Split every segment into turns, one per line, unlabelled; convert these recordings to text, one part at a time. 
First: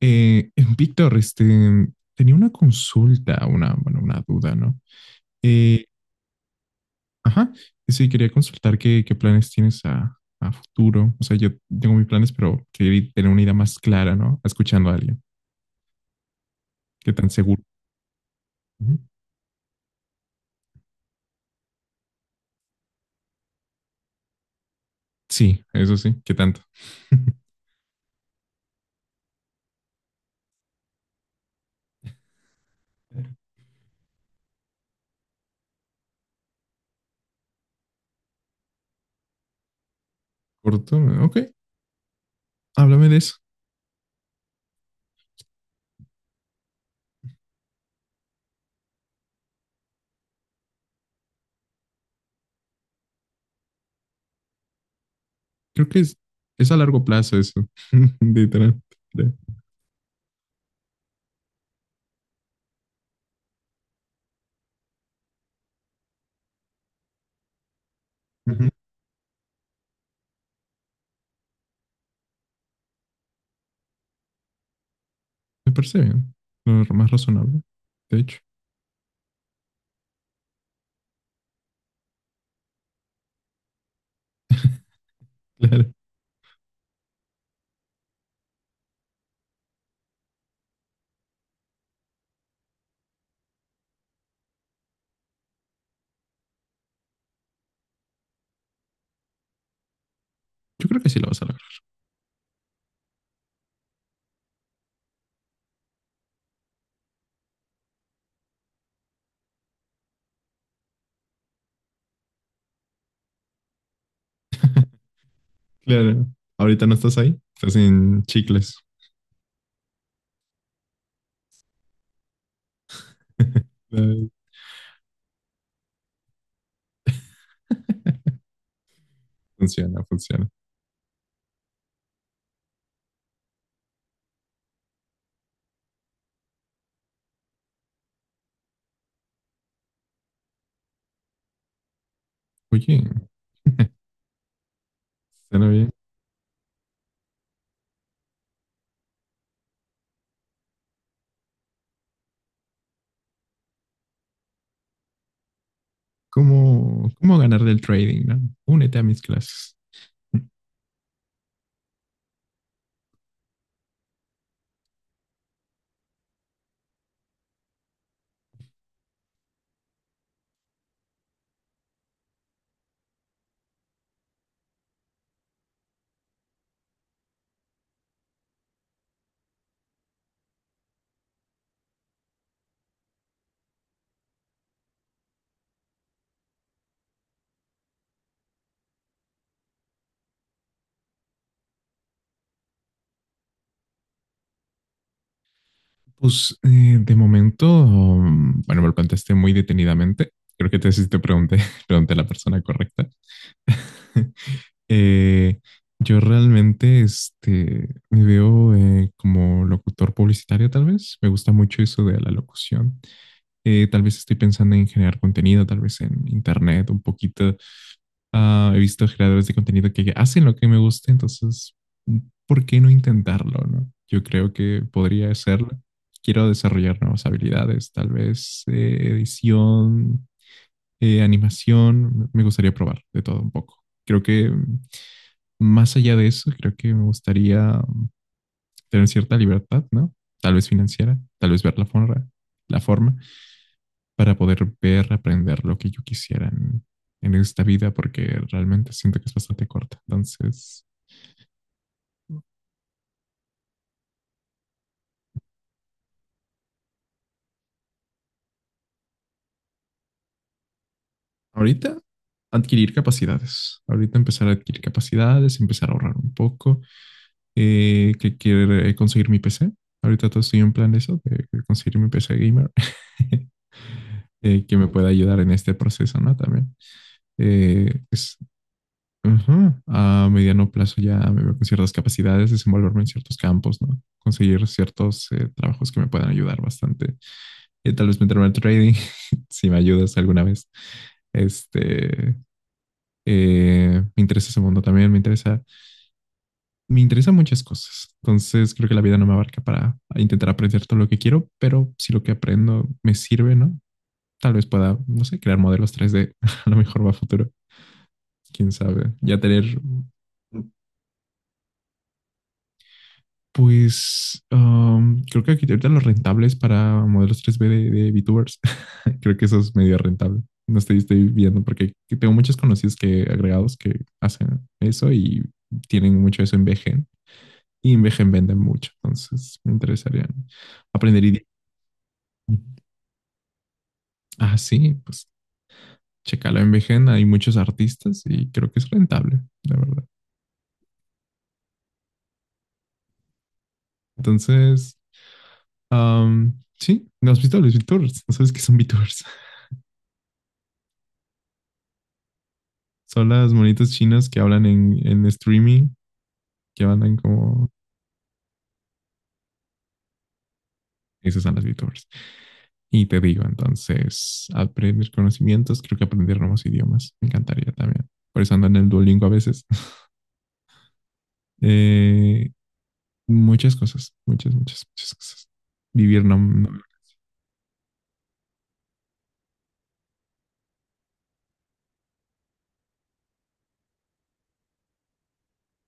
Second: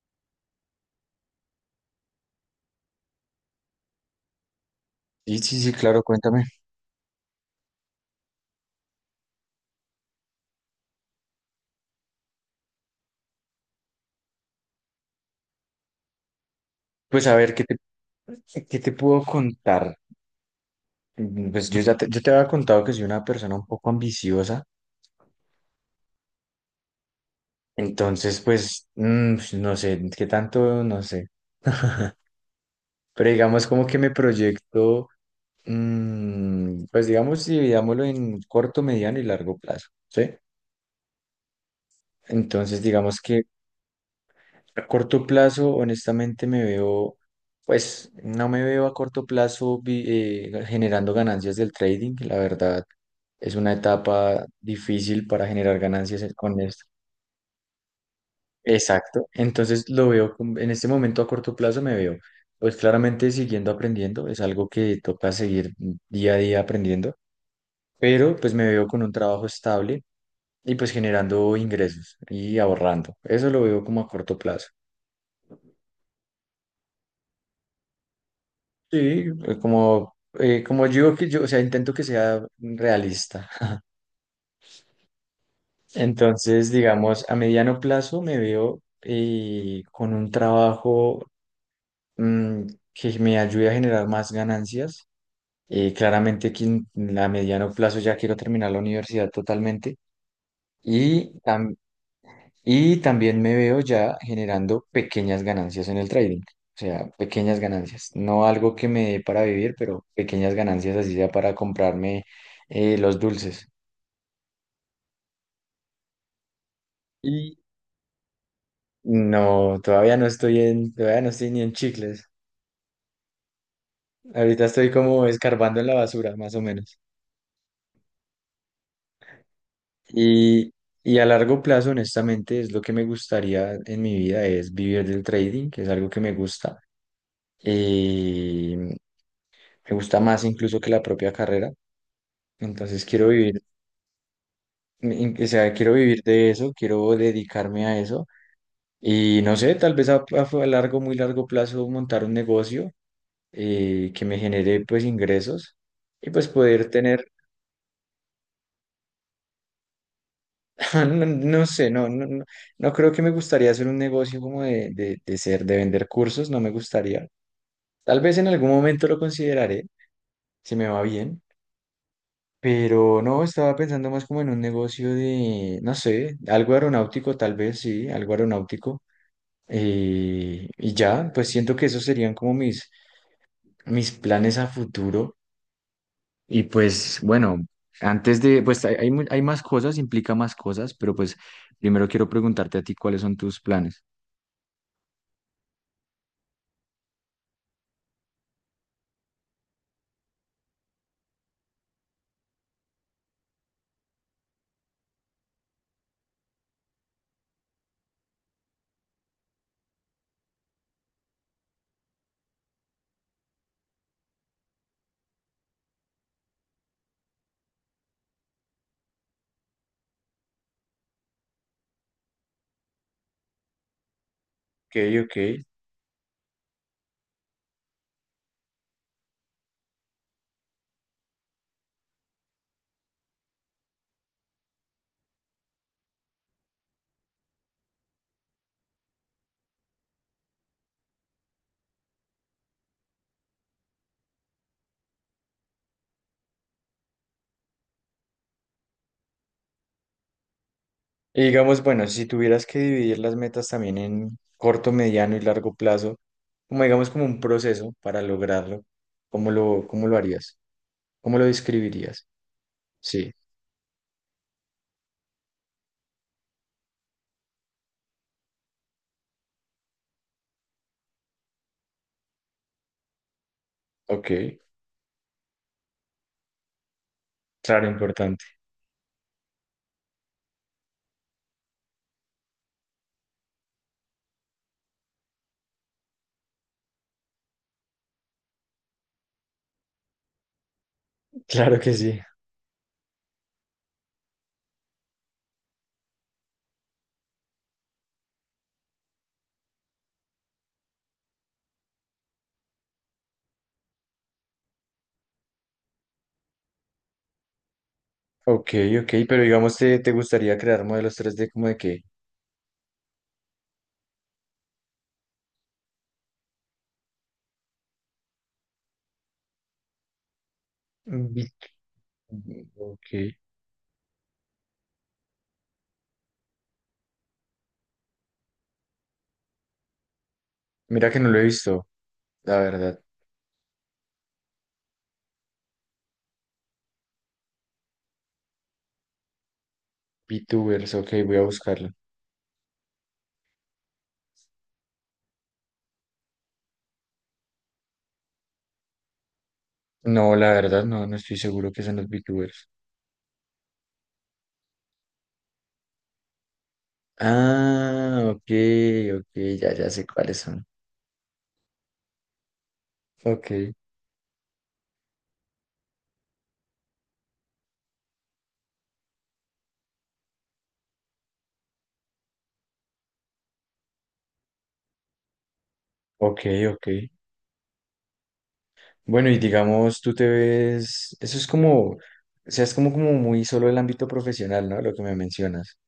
Eh, Víctor, este, tenía una consulta, una, bueno, una duda, ¿no?
Sí, sí, sí,
Eh,
claro, cuéntame.
ajá, sí, quería consultar qué planes tienes a futuro. O sea, yo tengo mis planes, pero quería tener una idea más clara, ¿no? Escuchando a alguien. ¿Qué
Pues
tan
a ver,
seguro?
¿qué te
Ujú.
puedo contar? Pues yo te había contado que soy una persona un poco ambiciosa,
Sí, eso sí, ¿qué tanto?
entonces pues pues, no sé, qué tanto, no sé. Pero digamos como que me proyecto, pues digamos, dividámoslo en corto, mediano y largo plazo, ¿sí?
Corto, ok,
Entonces
háblame de
digamos
eso.
que a corto plazo, honestamente, me veo, pues no me veo a corto plazo generando ganancias del trading. La verdad, es una etapa difícil para generar
Creo que es,
ganancias con
es a
esto.
largo plazo eso, literal.
Exacto.
Ya.
Entonces, lo veo en este momento a corto plazo, me veo, pues claramente siguiendo aprendiendo. Es algo que toca seguir día a día aprendiendo, pero pues me
Ujú.
veo con un trabajo estable y pues generando ingresos y ahorrando. Eso lo veo como a corto plazo.
Me parece bien, lo más razonable, de hecho.
Sí, como, como digo que yo, o sea, intento que sea realista.
Claro.
Entonces, digamos, a mediano plazo me veo con un trabajo mm, que me ayude a generar más ganancias. Claramente que a mediano plazo ya quiero terminar la universidad totalmente.
Yo creo que sí lo
Y
vas a lograr.
tam- Y también me veo ya generando pequeñas ganancias en el trading, o sea, pequeñas ganancias, no algo que me dé para vivir, pero pequeñas ganancias así sea para comprarme los dulces.
Claro. Ahorita no estás ahí,
Y
estás en chicles.
no, todavía no estoy ni en chicles.
Ay,
Ahorita estoy como escarbando en la basura, más o menos.
funciona, funciona.
Y, y a largo plazo, honestamente, es lo que me gustaría en mi vida, es vivir del trading, que es algo que me gusta. Me gusta más incluso que la propia carrera.
Oye,
Entonces quiero vivir, o
suena
sea,
bien.
quiero vivir de eso, quiero dedicarme a eso y no sé, tal vez largo, muy largo plazo montar un negocio que me genere pues ingresos y pues poder
¿Cómo,
tener,
cómo ganar del trading, no? Únete a mis clases.
no, no sé, no, no, no, no creo que me gustaría hacer un negocio como de ser, de vender cursos, no me gustaría. Tal vez en algún momento lo consideraré, si me va bien. Pero no, estaba pensando más como en un negocio de, no sé, algo aeronáutico, tal vez, sí, algo aeronáutico. Y ya, pues siento que esos serían como mis, mis planes a futuro. Y pues bueno, antes de, pues hay más cosas, implica más cosas, pero pues primero quiero preguntarte a ti cuáles son tus planes.
Pues de momento, bueno, me lo planteaste muy detenidamente. Creo que te sí te pregunté, pregunté a la persona correcta. Eh, yo realmente este, me veo como locutor publicitario, tal vez. Me gusta mucho eso de la locución. Tal vez estoy pensando en generar contenido, tal vez en internet, un poquito. Ah, he visto creadores de contenido que hacen lo que me gusta, entonces, ¿por qué no intentarlo, no? Yo creo que
Ok,
podría
ok.
hacerlo. Quiero desarrollar nuevas habilidades, tal vez edición, animación. Me gustaría probar de todo un poco. Creo que más allá de eso, creo que me gustaría tener cierta libertad, ¿no? Tal vez financiera, tal vez ver la forma, la forma para poder ver, aprender lo que yo quisiera en esta vida, porque realmente siento que es bastante corta. Entonces,
Y digamos, bueno, si tuvieras que dividir las metas también en corto, mediano y largo plazo, como digamos como un proceso para lograrlo, ¿cómo lo harías? ¿Cómo lo
ahorita
describirías?
adquirir
Sí,
capacidades. Ahorita empezar a adquirir capacidades, empezar a ahorrar un poco, que quiero conseguir mi PC. Ahorita todo estoy en plan de eso, de conseguir mi PC gamer,
ok,
que me pueda ayudar en este proceso, ¿no? También
claro,
es.
importante.
Ajá. A mediano plazo ya me veo con ciertas capacidades, desenvolverme en ciertos campos, ¿no? Conseguir ciertos trabajos que me puedan ayudar bastante. Tal vez meterme al trading, si me ayudas alguna vez.
Claro que sí.
Este, me interesa ese mundo también, me interesa, me interesan muchas cosas. Entonces creo que la vida no me abarca para intentar aprender todo lo que quiero, pero si lo que aprendo me sirve, ¿no? Tal vez pueda, no sé, crear modelos 3D, a lo mejor va a futuro,
Ok,
quién sabe.
ok,
Ya
pero
tener.
digamos, ¿te gustaría crear modelos 3D como de qué?
Pues creo que aquí ahorita lo rentable es para modelos 3B de VTubers. Creo que eso es medio rentable. No estoy
Vi-
viendo porque tengo muchos conocidos
Ok,
que agregados que hacen eso y tienen mucho eso en VGen. Y en VGen venden mucho. Entonces me interesaría
mira que
aprender
no lo he
idiomas.
visto, la verdad.
Ah, sí, pues checalo en VGen. Hay muchos artistas y creo que es rentable, la verdad.
VTubers, ok, voy a buscarlo.
Entonces, sí, ¿no has visto los VTubers? ¿No sabes qué son VTubers?
No, la verdad, no, no estoy seguro que sean los VTubers.
Son las monitas chinas que hablan en streaming, que andan como...
Ah, ok, ok, ya, ya sé cuáles son.
Esas son las VTubers. Y te digo,
Ok,
entonces, aprender conocimientos, creo que aprender nuevos idiomas, me encantaría también. Por eso ando en el Duolingo a veces. Eh, Muchas cosas, muchas, muchas, muchas cosas. Vivir no.
ok, ok. Bueno, y digamos, tú te ves, eso es como, o sea, es como muy solo el ámbito profesional, ¿no? Lo que me mencionas.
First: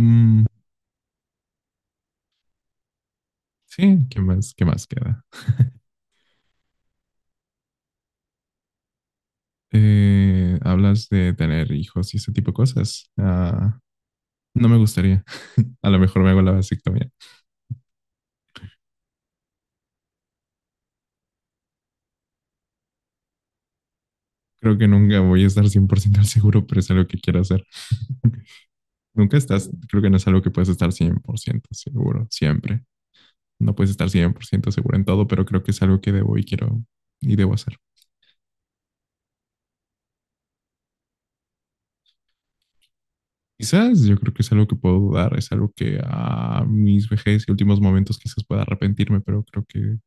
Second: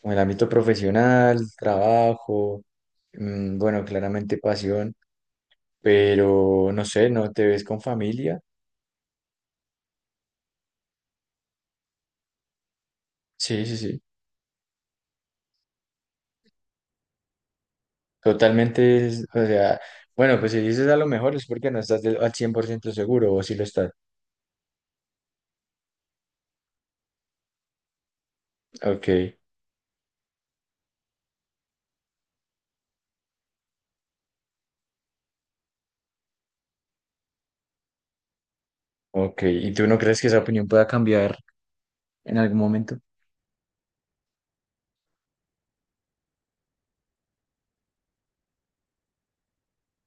Como el ámbito profesional, trabajo, mm, bueno,
sí, ¿qué
claramente
más, qué más
pasión,
queda?
pero no sé, ¿no te ves con familia?
Hablas de tener hijos y ese tipo de cosas.
Sí, sí,
Ah,
sí,
no me gustaría. A lo mejor me hago la vasectomía.
totalmente, es- o sea, bueno, pues si dices a lo mejor es porque no estás del- al 100% seguro o si lo estás.
Creo que nunca voy a estar 100% seguro, pero es algo que quiero hacer. Ok.
Ok,
Nunca estás, creo que no es algo que puedes estar 100% seguro, siempre. No puedes estar 100% seguro en todo, pero creo que es algo que debo y quiero y debo hacer.
ok, ¿y tú no crees que esa opinión pueda cambiar en algún momento?
Quizás yo creo que es algo que puedo dudar, es algo que a mis vejez y últimos momentos quizás pueda arrepentirme, pero creo que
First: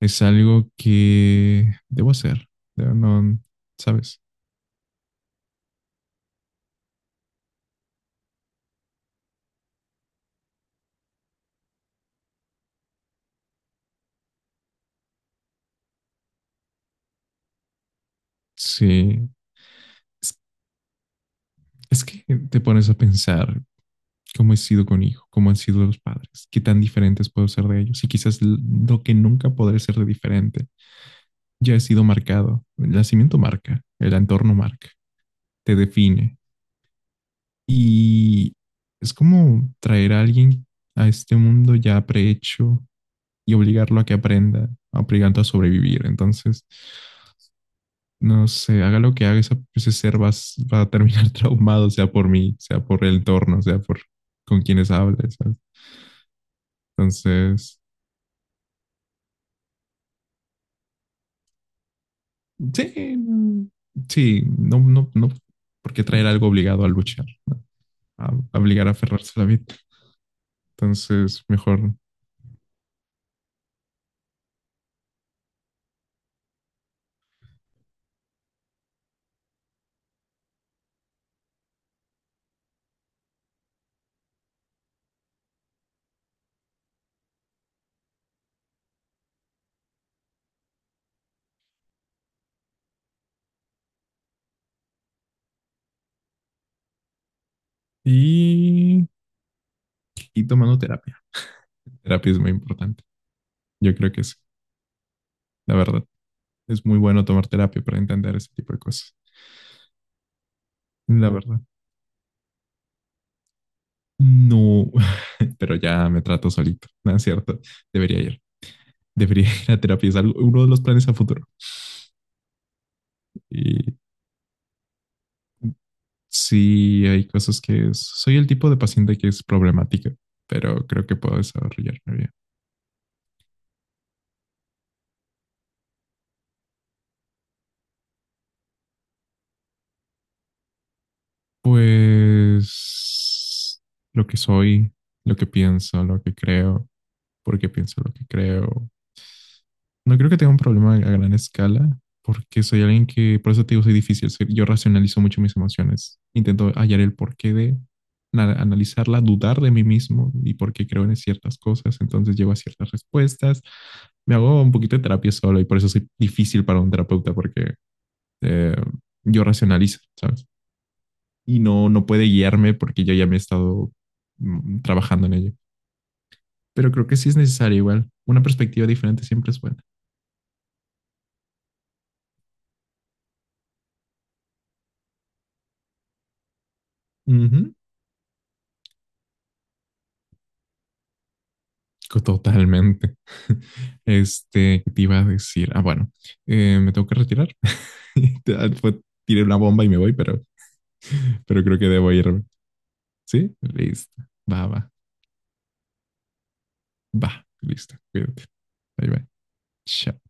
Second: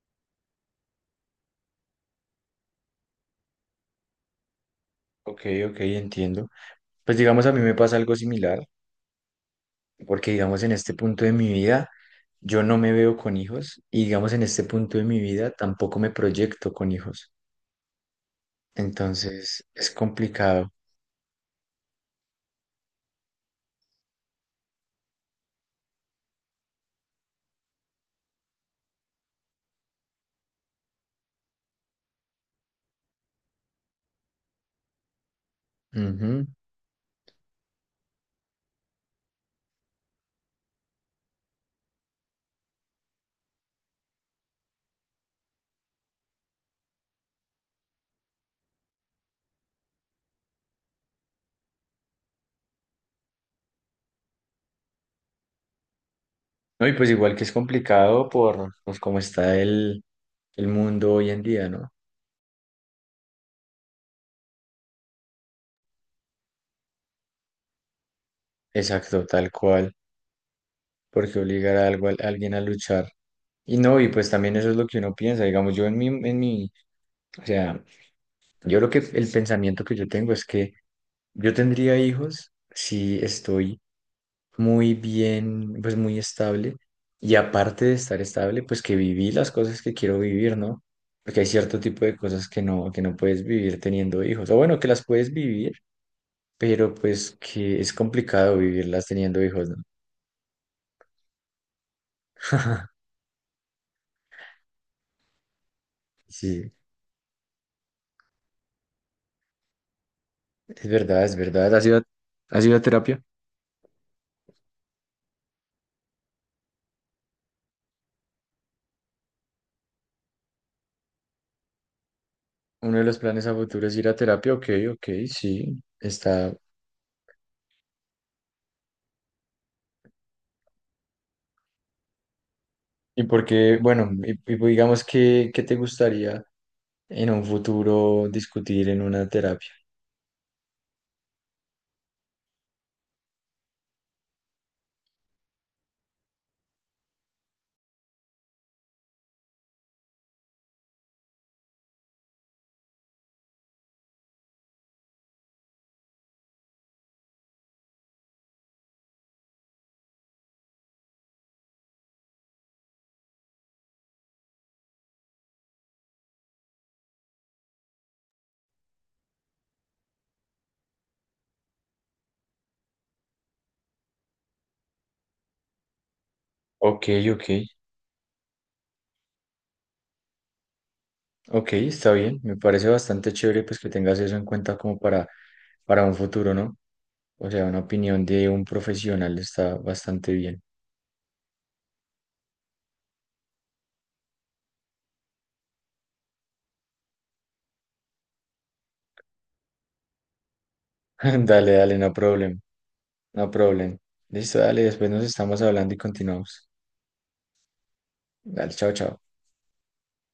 es algo que debo hacer. No, ¿sabes?
Ok, ok, entiendo. Pues digamos, a mí me pasa algo similar, porque digamos, en este punto de mi vida, yo no me veo con hijos y digamos, en este punto de mi vida tampoco me proyecto con hijos.
Sí.
Entonces es
Es,
complicado.
es que te pones a pensar cómo he sido con hijo, cómo han sido los padres, qué tan diferentes puedo ser de ellos y quizás lo que nunca podré ser de diferente ya he sido marcado. El nacimiento marca, el entorno marca, te define.
Ujú.
Y es como traer a alguien a este mundo ya prehecho y obligarlo a que aprenda, obligando a sobrevivir. Entonces, no sé, haga lo que haga, ese ser va a terminar traumado, sea por mí, sea por el entorno, sea por con quienes hable, ¿sabes?
No, y pues igual que es
Entonces,
complicado por pues, cómo está el mundo hoy en día, ¿no?
sí, sí, no, no, no, ¿por qué traer algo obligado a luchar? ¿No? A, a obligar a
Exacto,
aferrarse a la
tal
vida.
cual, porque
Entonces,
obligar a,
mejor.
algo, a alguien a luchar. Y no, y pues también eso es lo que uno piensa, digamos, yo en mi, o sea, yo lo que el pensamiento que yo tengo es que yo tendría hijos si estoy muy bien, pues muy estable. Y aparte de estar estable, pues que viví las cosas que quiero vivir, ¿no? Porque hay cierto tipo de cosas que no puedes vivir teniendo hijos. O bueno, que las puedes vivir, pero pues que es complicado vivirlas
Y,
teniendo hijos, ¿no?
y tomando terapia. Terapia es muy importante. Yo creo que sí, la verdad.
Sí,
Es muy bueno tomar terapia para entender ese tipo de cosas.
es verdad,
La
es
verdad.
verdad. ¿Has ido, has ido a terapia?
No, pero ya me trato solito. No es cierto. Debería ir. Debería ir a terapia. Uno de los planes a futuro.
Uno de los planes a futuro es
Y
ir a terapia. Ok, ok, sí, está.
sí, hay cosas que soy el tipo de paciente que es problemática, pero creo que puedo desarrollarme bien.
¿Y por qué, bueno, y pues, digamos que, qué te gustaría en un futuro discutir en una terapia?
Pues lo que soy, lo que pienso, lo que creo, porque pienso lo que creo. No creo que tenga un problema a gran escala, porque soy alguien que, por eso te digo, soy difícil. Yo racionalizo mucho mis emociones. Intento hallar el porqué de analizarla, dudar de mí mismo y por qué creo en ciertas cosas. Entonces llego a ciertas respuestas. Me hago un poquito de terapia solo y por eso soy difícil para un terapeuta, porque eh, yo racionalizo, ¿sabes? Y no, no puede guiarme porque yo ya me he estado trabajando en ello. Pero
Ok,
creo que sí es
ok,
necesario igual. Una perspectiva diferente siempre es buena.
ok, está bien. Me parece bastante chévere pues que tengas eso en cuenta como para un futuro, ¿no? O sea,
Ujú,
una opinión de un profesional está bastante bien.
totalmente. Este, ¿qué te iba a decir? Ah, bueno, me tengo que retirar. Ah, tiré una bomba y me voy, pero, pero
Dale,
creo que
dale, no
debo irme.
problem, no
¿Sí?
problem.
Listo.
Listo,
Va,
dale,
va,
después nos estamos hablando y continuamos.
va. Listo. Cuídate.
Dale, chao,
Bye,
chao.
bye. Chao.